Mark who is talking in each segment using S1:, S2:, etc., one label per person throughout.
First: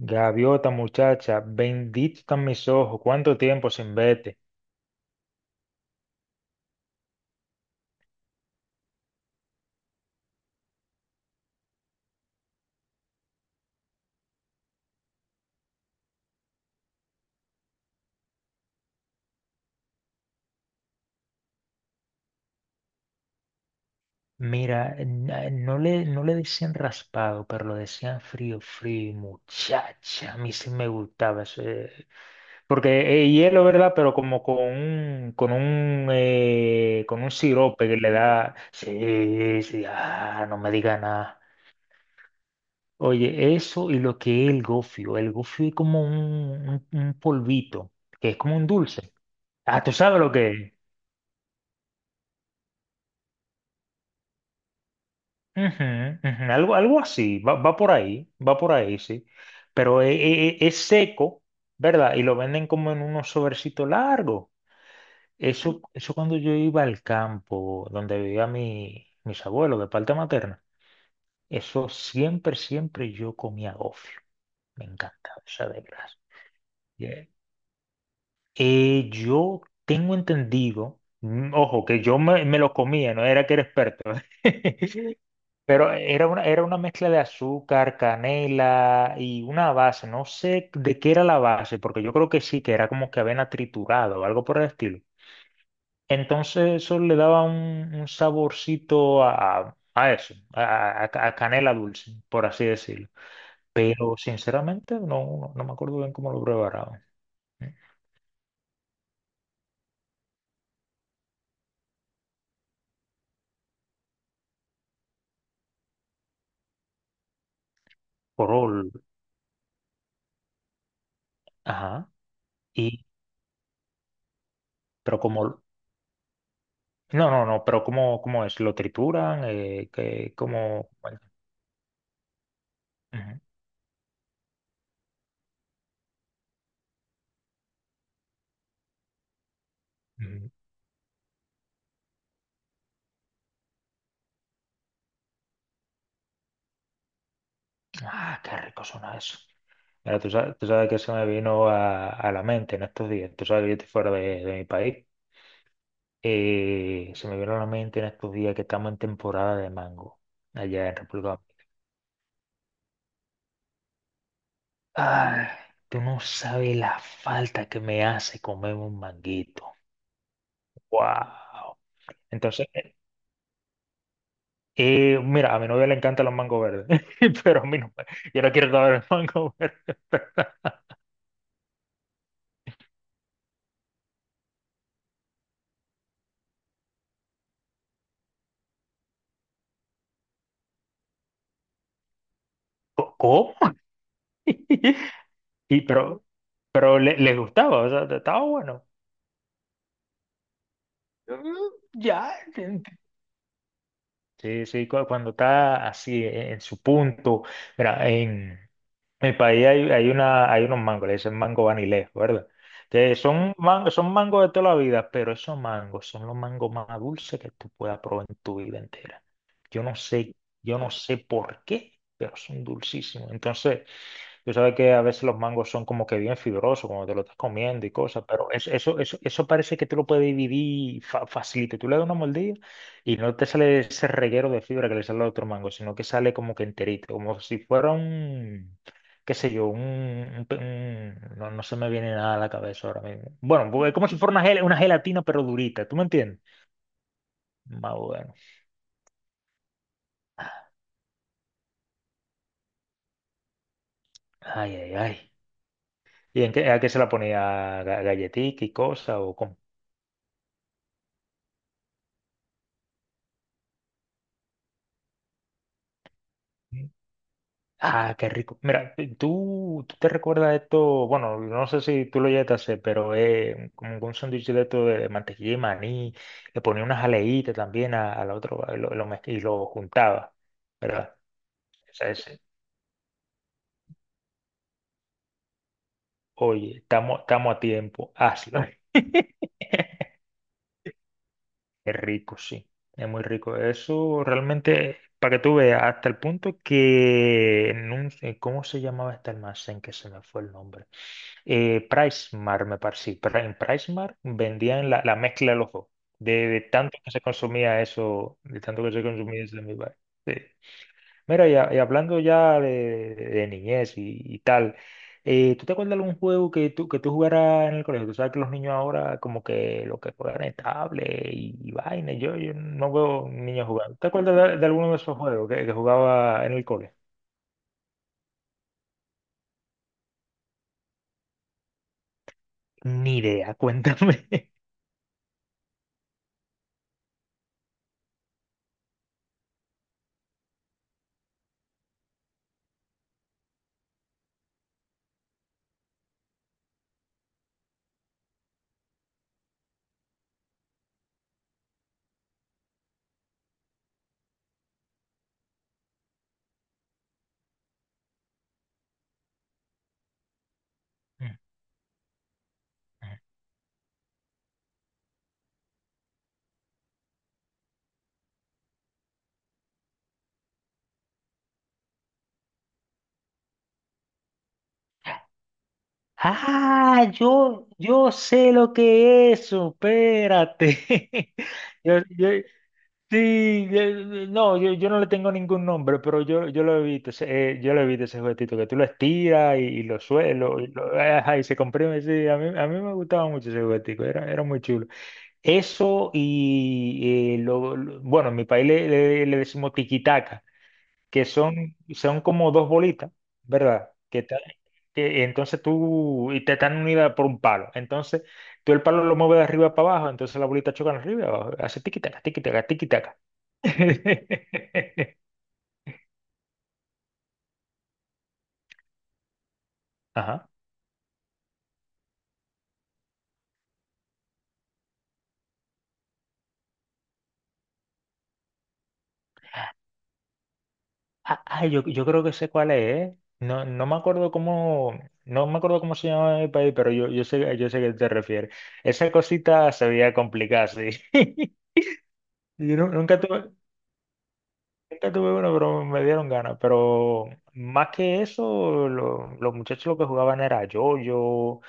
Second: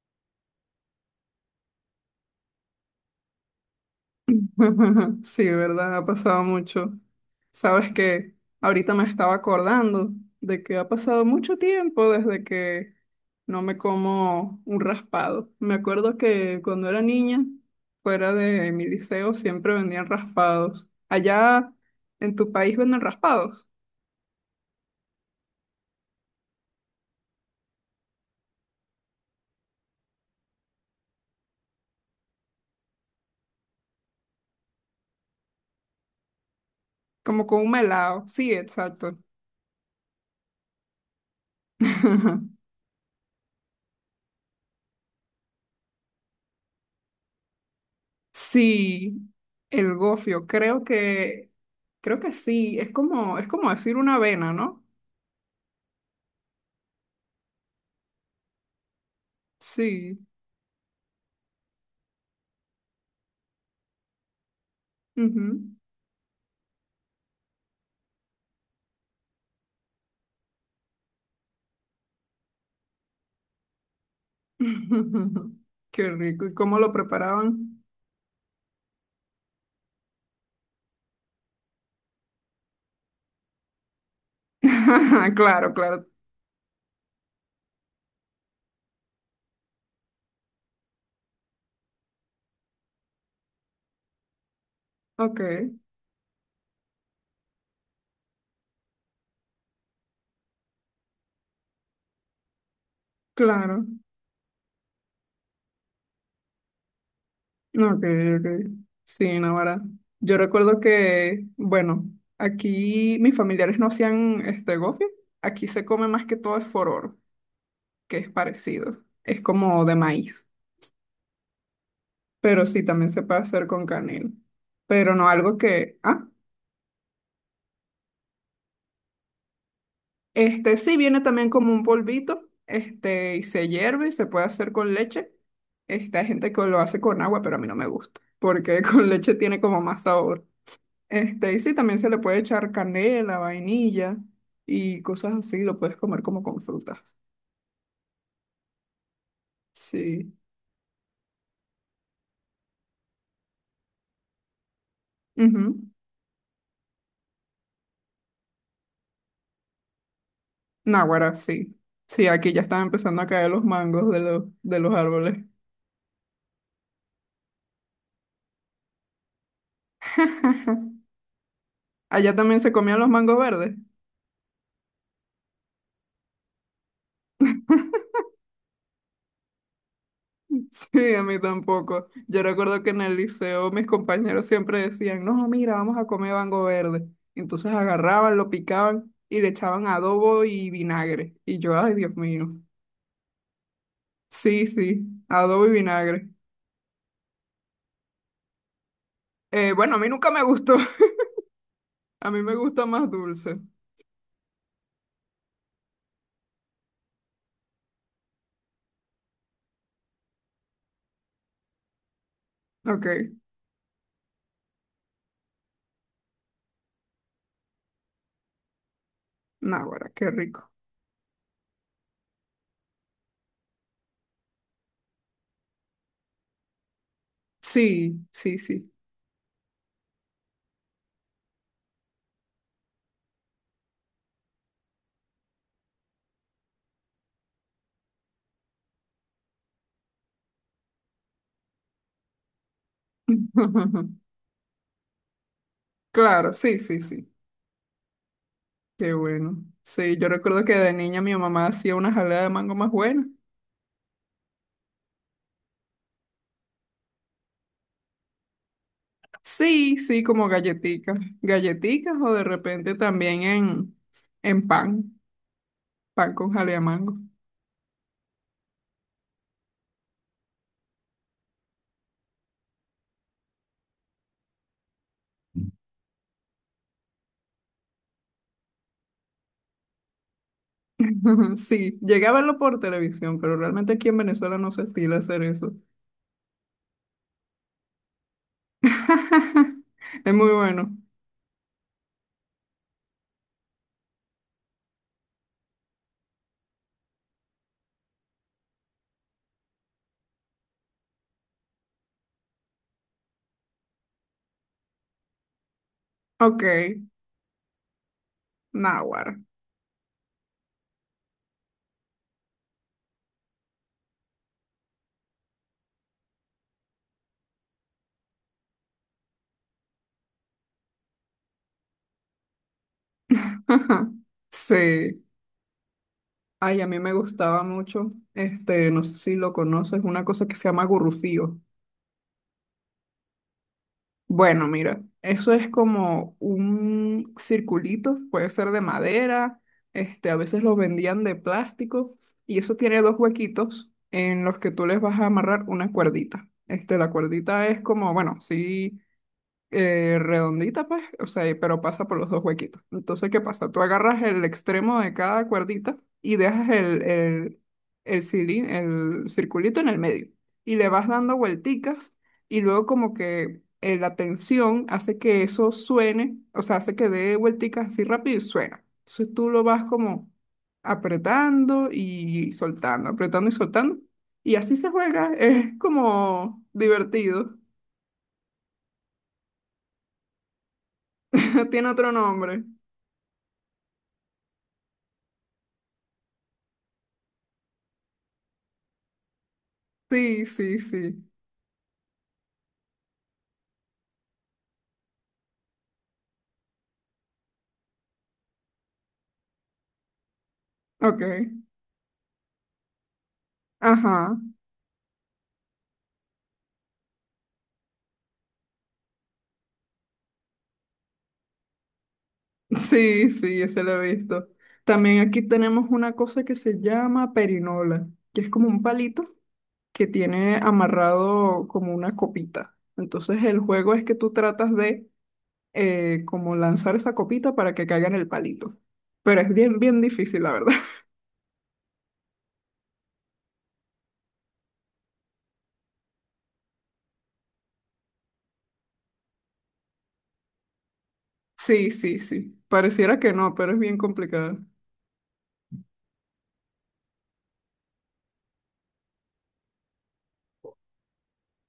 S1: Gaviota, muchacha, bendito están mis ojos, cuánto tiempo sin verte.
S2: Sí, verdad, ha pasado mucho. Sabes que ahorita me estaba acordando de que ha pasado mucho tiempo desde que no me como un raspado. Me acuerdo que cuando era niña, fuera de mi liceo, siempre vendían raspados. Allá en tu país venden raspados,
S1: Mira, no le, no le decían raspado, pero lo decían frío, frío, y muchacha. A mí sí me gustaba porque es hielo, ¿verdad? Pero como con un
S2: como con un
S1: sirope que le
S2: melado. Sí,
S1: da.
S2: exacto.
S1: Sí, sí, ah, no me diga nada. Oye, eso y lo que es el gofio. El gofio es como un polvito, que es como un dulce.
S2: Sí,
S1: Ah, ¿tú
S2: el
S1: sabes lo
S2: gofio,
S1: que es?
S2: creo que sí. Es como decir una avena, ¿no?
S1: Ujú, ujú, algo, algo así, va, va por ahí, sí. Pero
S2: Sí.
S1: es, seco, ¿verdad? Y lo venden como en unos sobrecitos largos.
S2: ujú.
S1: Eso cuando yo iba al campo donde vivía mis abuelos de parte materna, eso siempre, siempre yo comía gofio. Me encantaba esa de
S2: Qué
S1: grasa.
S2: rico. ¿Y cómo lo
S1: Yeah.
S2: preparaban?
S1: Yo tengo entendido, ojo, que me lo comía, no era que era experto.
S2: Claro,
S1: Pero
S2: claro.
S1: era una mezcla de azúcar, canela y una base. No sé de qué era la base, porque yo creo que sí, que era como que avena triturada o algo por el estilo.
S2: Ok,
S1: Entonces eso le daba un saborcito a eso, a canela dulce, por así decirlo.
S2: claro.
S1: Pero sinceramente no me acuerdo bien cómo lo preparaban.
S2: Ok, ok. Sí, Navarra. Yo recuerdo que, bueno, aquí mis familiares no hacían este gofio. Aquí se come más que todo es fororo, que es
S1: Porol,
S2: parecido. Es como de maíz.
S1: ajá.
S2: Pero sí,
S1: Y,
S2: también se puede hacer con canela. Pero
S1: pero
S2: no algo
S1: como,
S2: que. ¿Ah?
S1: no, pero cómo es, lo trituran,
S2: Este sí
S1: bueno.
S2: viene también como un polvito, este, y se hierve y se puede hacer con leche. Este, hay gente que lo hace con agua, pero a mí no me gusta, porque con leche tiene como más sabor.
S1: Ujú.
S2: Este, y sí, también se le puede echar canela, vainilla y cosas así, lo puedes comer como con frutas.
S1: Ah, qué rico suena eso. Mira,
S2: Sí.
S1: tú sabes que se me vino a la mente en estos días. Tú sabes que yo estoy fuera de mi país.
S2: Ujú.
S1: Se me vino a la mente en estos días que estamos en temporada de mango allá en República
S2: Náguara,
S1: Dominicana.
S2: sí. Sí, aquí ya están empezando a caer los mangos de los árboles.
S1: Ay, tú no sabes la falta que me hace comer un manguito. Wow.
S2: Allá también
S1: Entonces,
S2: se comían los mangos verdes.
S1: mira, a mi novia le encantan los mangos verdes, pero a mí no. Yo no quiero comer el mango verde.
S2: Sí, a mí tampoco. Yo recuerdo que en el liceo mis compañeros siempre decían, no, mira, vamos a comer bango verde. Entonces agarraban, lo picaban y le echaban adobo y vinagre. Y yo, ay, Dios mío.
S1: ¿Cómo?
S2: Sí, sí, adobo y
S1: Y pero,
S2: vinagre.
S1: pero les gustaba, o sea, estaba bueno.
S2: Bueno, a mí nunca me gustó.
S1: Mm,
S2: A
S1: ya,
S2: mí me gusta
S1: gente.
S2: más dulce.
S1: Sí, sí, cuando está así en su punto. Mira, en mi país hay, hay una, hay unos mangos, le dicen mango vanilés, ¿verdad?
S2: Ok,
S1: Que son, son mangos de toda la vida, pero esos mangos son los mangos más dulces que tú puedas probar en tu vida entera. Yo no
S2: náguara, qué
S1: sé,
S2: rico.
S1: yo no sé por qué, pero son dulcísimos. Entonces, tú sabes que a veces los mangos son como que bien fibrosos cuando te lo estás comiendo y
S2: Sí,
S1: cosas, pero
S2: sí, sí.
S1: eso parece que tú lo puedes dividir facilito. Tú le das una mordida y no te sale ese reguero de fibra que le sale al otro mango, sino que sale como que enterito, como si fuera un, qué sé yo, un, no, no se me viene nada a la cabeza ahora mismo. Bueno, pues es como si fuera una, una gelatina pero durita, ¿tú me entiendes?
S2: Claro, sí, sí, sí.
S1: Más bueno.
S2: Qué bueno. Sí, yo recuerdo que de niña mi mamá hacía una jalea de mango más buena.
S1: Ay, ay, ay. ¿Y en qué, a qué se la ponía? Galletica y cosas o cómo?
S2: Sí, sí, como galletitas, galletitas o de repente también en pan, pan con jalea mango.
S1: Ah, qué rico. Mira, tú te recuerdas esto, bueno, no sé si tú lo llegaste a hacer, pero es como un sándwich de esto de mantequilla y maní, le ponía una jaleíta también al otro a y lo juntaba, ¿verdad? O
S2: Sí,
S1: sea,
S2: llegué a
S1: ese,
S2: verlo por televisión, pero realmente aquí en Venezuela no se estila hacer eso.
S1: oye, estamos a tiempo, hazlo.
S2: Es muy bueno.
S1: Es rico, sí, es muy rico. Eso realmente, para que tú veas, hasta el punto que en un, ¿cómo se llamaba este almacén que se me fue el nombre? Pricemar, me parece. Sí, en Pricemar vendían la, la mezcla de los dos. De
S2: Ok,
S1: tanto que se consumía eso, de tanto que se
S2: náguara.
S1: consumía ese mi bar. Sí. Mira, y, y hablando ya de niñez y tal, ¿tú te acuerdas de algún juego que que tú jugaras en el colegio? Tú sabes que los niños ahora como que lo que juegan es tablet y vaina. Yo no veo niños jugando. ¿Te acuerdas de alguno de esos
S2: Sí.
S1: juegos que jugaba en el
S2: Ay, a
S1: colegio?
S2: mí me gustaba mucho, este, no sé si lo conoces, una cosa que se llama gurrufío.
S1: Ni idea, cuéntame.
S2: Bueno, mira, eso es como un circulito, puede ser de madera, este, a veces lo vendían de plástico, y eso tiene dos huequitos en los que tú les vas a amarrar una cuerdita. Este, la cuerdita es como, bueno, sí redondita, pues, o sea, pero pasa por los dos huequitos. Entonces, ¿qué pasa? Tú agarras el extremo de cada cuerdita y dejas el circulito en el medio y le vas dando vuelticas y luego como que la tensión hace que eso suene, o sea, hace que dé vuelticas así rápido y suena. Entonces tú lo vas como apretando y soltando, apretando y soltando. Y así se juega, es como
S1: Ah,
S2: divertido.
S1: yo sé lo que es eso, espérate.
S2: Tiene
S1: Yo,
S2: otro
S1: yo-
S2: nombre.
S1: sí, no, yo no le tengo ningún nombre, pero yo lo he visto, yo lo he visto ese juguetito, que tú lo estiras y lo
S2: Sí,
S1: suelo, y,
S2: sí, sí.
S1: ajá, y se comprime, sí, a mí me gustaba mucho ese juguetico, era, era muy chulo. Eso y, bueno, en mi país le decimos tiquitaca,
S2: Ok.
S1: que son, son como dos bolitas, ¿verdad? Que,
S2: Ajá.
S1: que entonces tú, y te están unidas por un palo. Entonces, tú el palo lo mueves de arriba para abajo, entonces la bolita choca de arriba y abajo, hace tiquitaca, tiquitaca, tiquitaca.
S2: Sí, sí, ese lo he visto. También aquí tenemos una cosa que se llama perinola, que es como un palito que
S1: Ajá.
S2: tiene amarrado como una copita. Entonces el juego es que tú tratas de como lanzar esa copita para que caiga en el palito. Pero es bien, bien difícil, la verdad.
S1: Ah, ah, yo creo que sé cuál es, ¿eh? No, no me acuerdo cómo, no me acuerdo cómo se llama el país, pero yo sé a qué te refieres. Esa cosita se veía complicada, sí.
S2: Sí, sí, sí. Pareciera
S1: Nunca
S2: que
S1: tuve.
S2: no, pero es bien complicado.
S1: Nunca tuve uno, pero me dieron ganas. Pero más que eso, los muchachos lo que jugaban era yo-yo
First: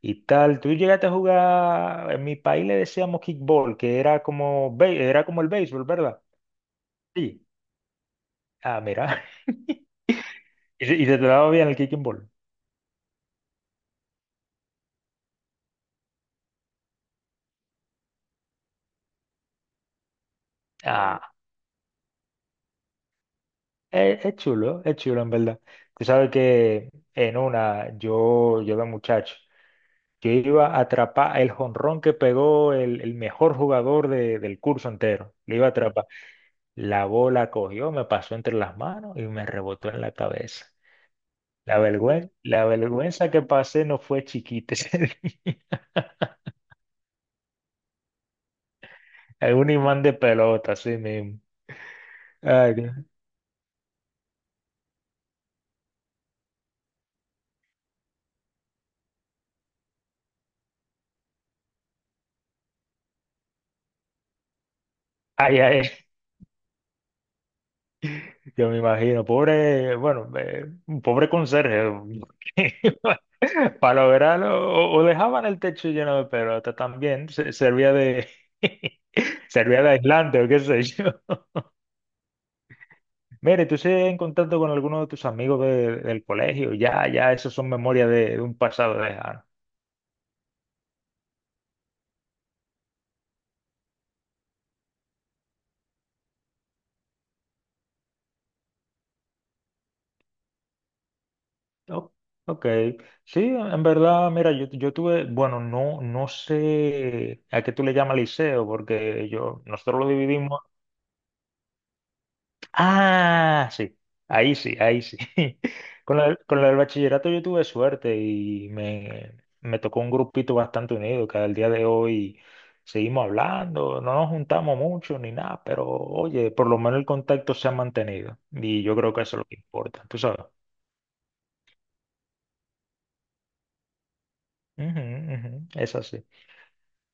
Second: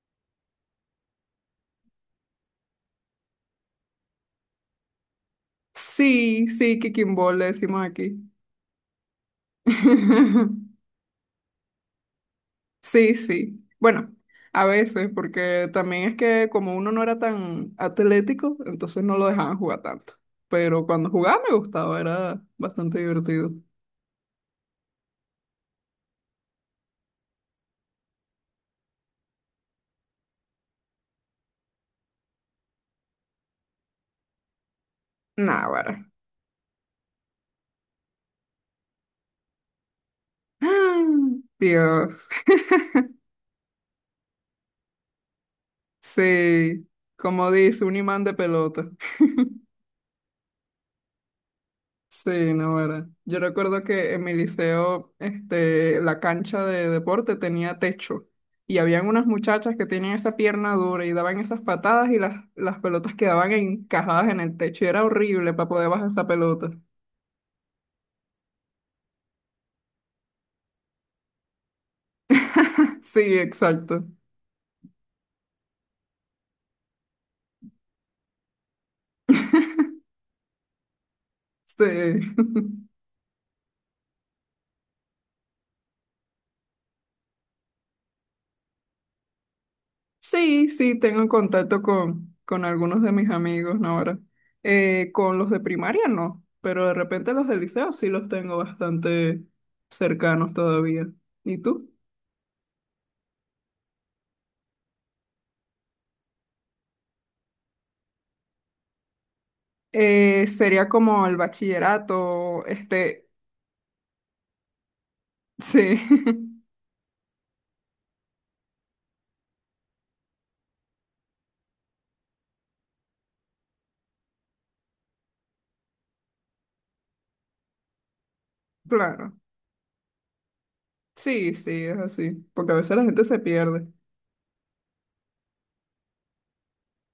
S1: y tal. Tú llegaste a jugar, en mi país le decíamos kickball, que era como, era como el béisbol, ¿verdad?
S2: Sí, sí, kicking ball le
S1: Sí.
S2: decimos aquí.
S1: Ah, mira. Y, y se te daba bien el kicking ball. Mm,
S2: Sí, sí. Bueno, a veces, porque también es que como uno no era tan atlético, entonces no lo dejaban jugar tanto. Pero cuando
S1: ah,
S2: jugaba me gustaba, era bastante divertido.
S1: es chulo en verdad. Tú sabes que en una, yo de muchacho, yo iba a atrapar el jonrón que pegó el mejor jugador del curso entero. Le iba a
S2: Náguara.
S1: atrapar. La bola cogió, me pasó entre las manos y me rebotó en la cabeza.
S2: Dios.
S1: La vergüenza que pasé no fue chiquita ese día.
S2: Sí, como dice, un imán de pelota.
S1: Es un imán de pelota, así mismo.
S2: Sí,
S1: Ay,
S2: no
S1: Dios.
S2: era. Yo recuerdo que en mi liceo, este, la cancha de deporte tenía techo y habían unas muchachas que tenían esa pierna dura y daban esas patadas y las pelotas quedaban encajadas en el techo y era horrible
S1: Ay,
S2: para poder
S1: ay,
S2: bajar esa pelota.
S1: yo me imagino, pobre, bueno, un pobre conserje.
S2: Sí,
S1: Para
S2: exacto.
S1: lograrlo, o dejaban el techo lleno de pelota también, servía de, servía de aislante o qué sé yo.
S2: Sí.
S1: Mira, ¿y tú sigues en contacto con alguno de tus amigos del colegio, ya, ya, esos son memorias de un pasado lejano.
S2: Sí, sí, tengo en contacto con algunos de mis amigos ¿no? ahora. Con los de primaria no, pero de repente los del liceo sí los tengo bastante cercanos todavía. ¿Y tú?
S1: O- ok, sí, en verdad, mira, yo tuve, bueno, no, no sé a qué tú le llamas liceo, porque yo, nosotros lo dividimos.
S2: Sería como el bachillerato, este,
S1: Ah, sí, ahí sí, ahí sí.
S2: sí,
S1: Con la del bachillerato yo tuve suerte y me tocó un grupito bastante unido que al día de hoy seguimos hablando, no nos juntamos mucho ni nada, pero oye, por lo menos el contacto se ha mantenido y yo creo que
S2: claro.
S1: eso es lo que importa, tú sabes.
S2: Sí, sí, es así, porque a veces la gente se pierde.
S1: Ujú, ujú, es así.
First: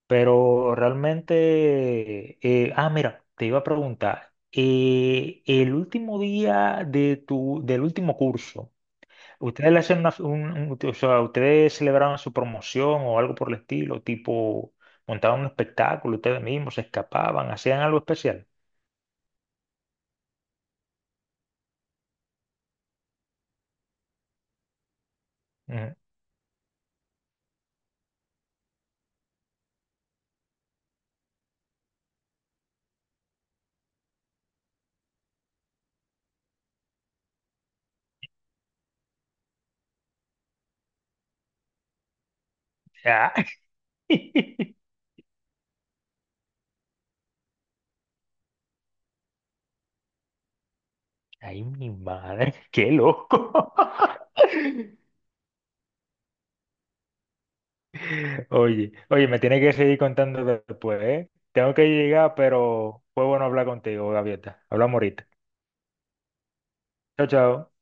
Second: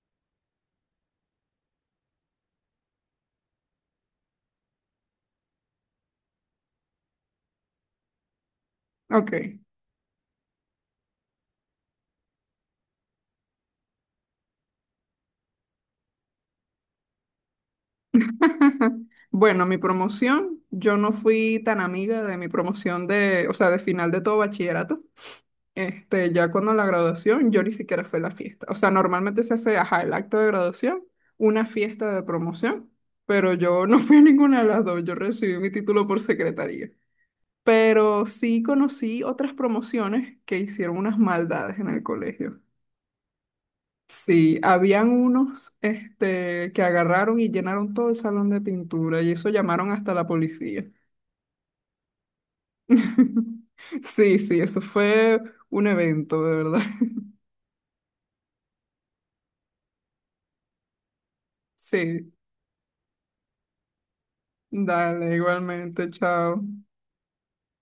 S1: Pero realmente, ah, mira, te iba a preguntar, el último día de tu, del último curso.
S2: Ok.
S1: ¿Ustedes le hacen una, o sea, ustedes celebraban su promoción o algo por el estilo, tipo montaban un espectáculo ustedes mismos, se escapaban, hacían algo especial?
S2: Bueno, mi promoción, yo no fui tan amiga de mi promoción de, o sea, de final de todo bachillerato.
S1: Mm,
S2: Este, ya cuando la graduación, yo ni siquiera fui a la fiesta. O sea, normalmente se hace, ajá, el acto de graduación, una fiesta de promoción, pero yo no fui a ninguna de las dos. Yo recibí mi título por secretaría. Pero sí conocí otras promociones que hicieron unas maldades en el colegio.
S1: ah.
S2: Sí, habían unos, este, que agarraron y llenaron todo el salón de pintura y eso llamaron hasta la policía.
S1: Ay, mi madre, qué loco.
S2: Sí, sí, eso fue un evento, de verdad.
S1: Oye, oye, me tiene que seguir contando después, ¿eh? Tengo que
S2: Sí.
S1: llegar, pero fue bueno hablar contigo, Gaviota. Hablamos ahorita.
S2: Dale, igualmente, chao.
S1: Chao, chao.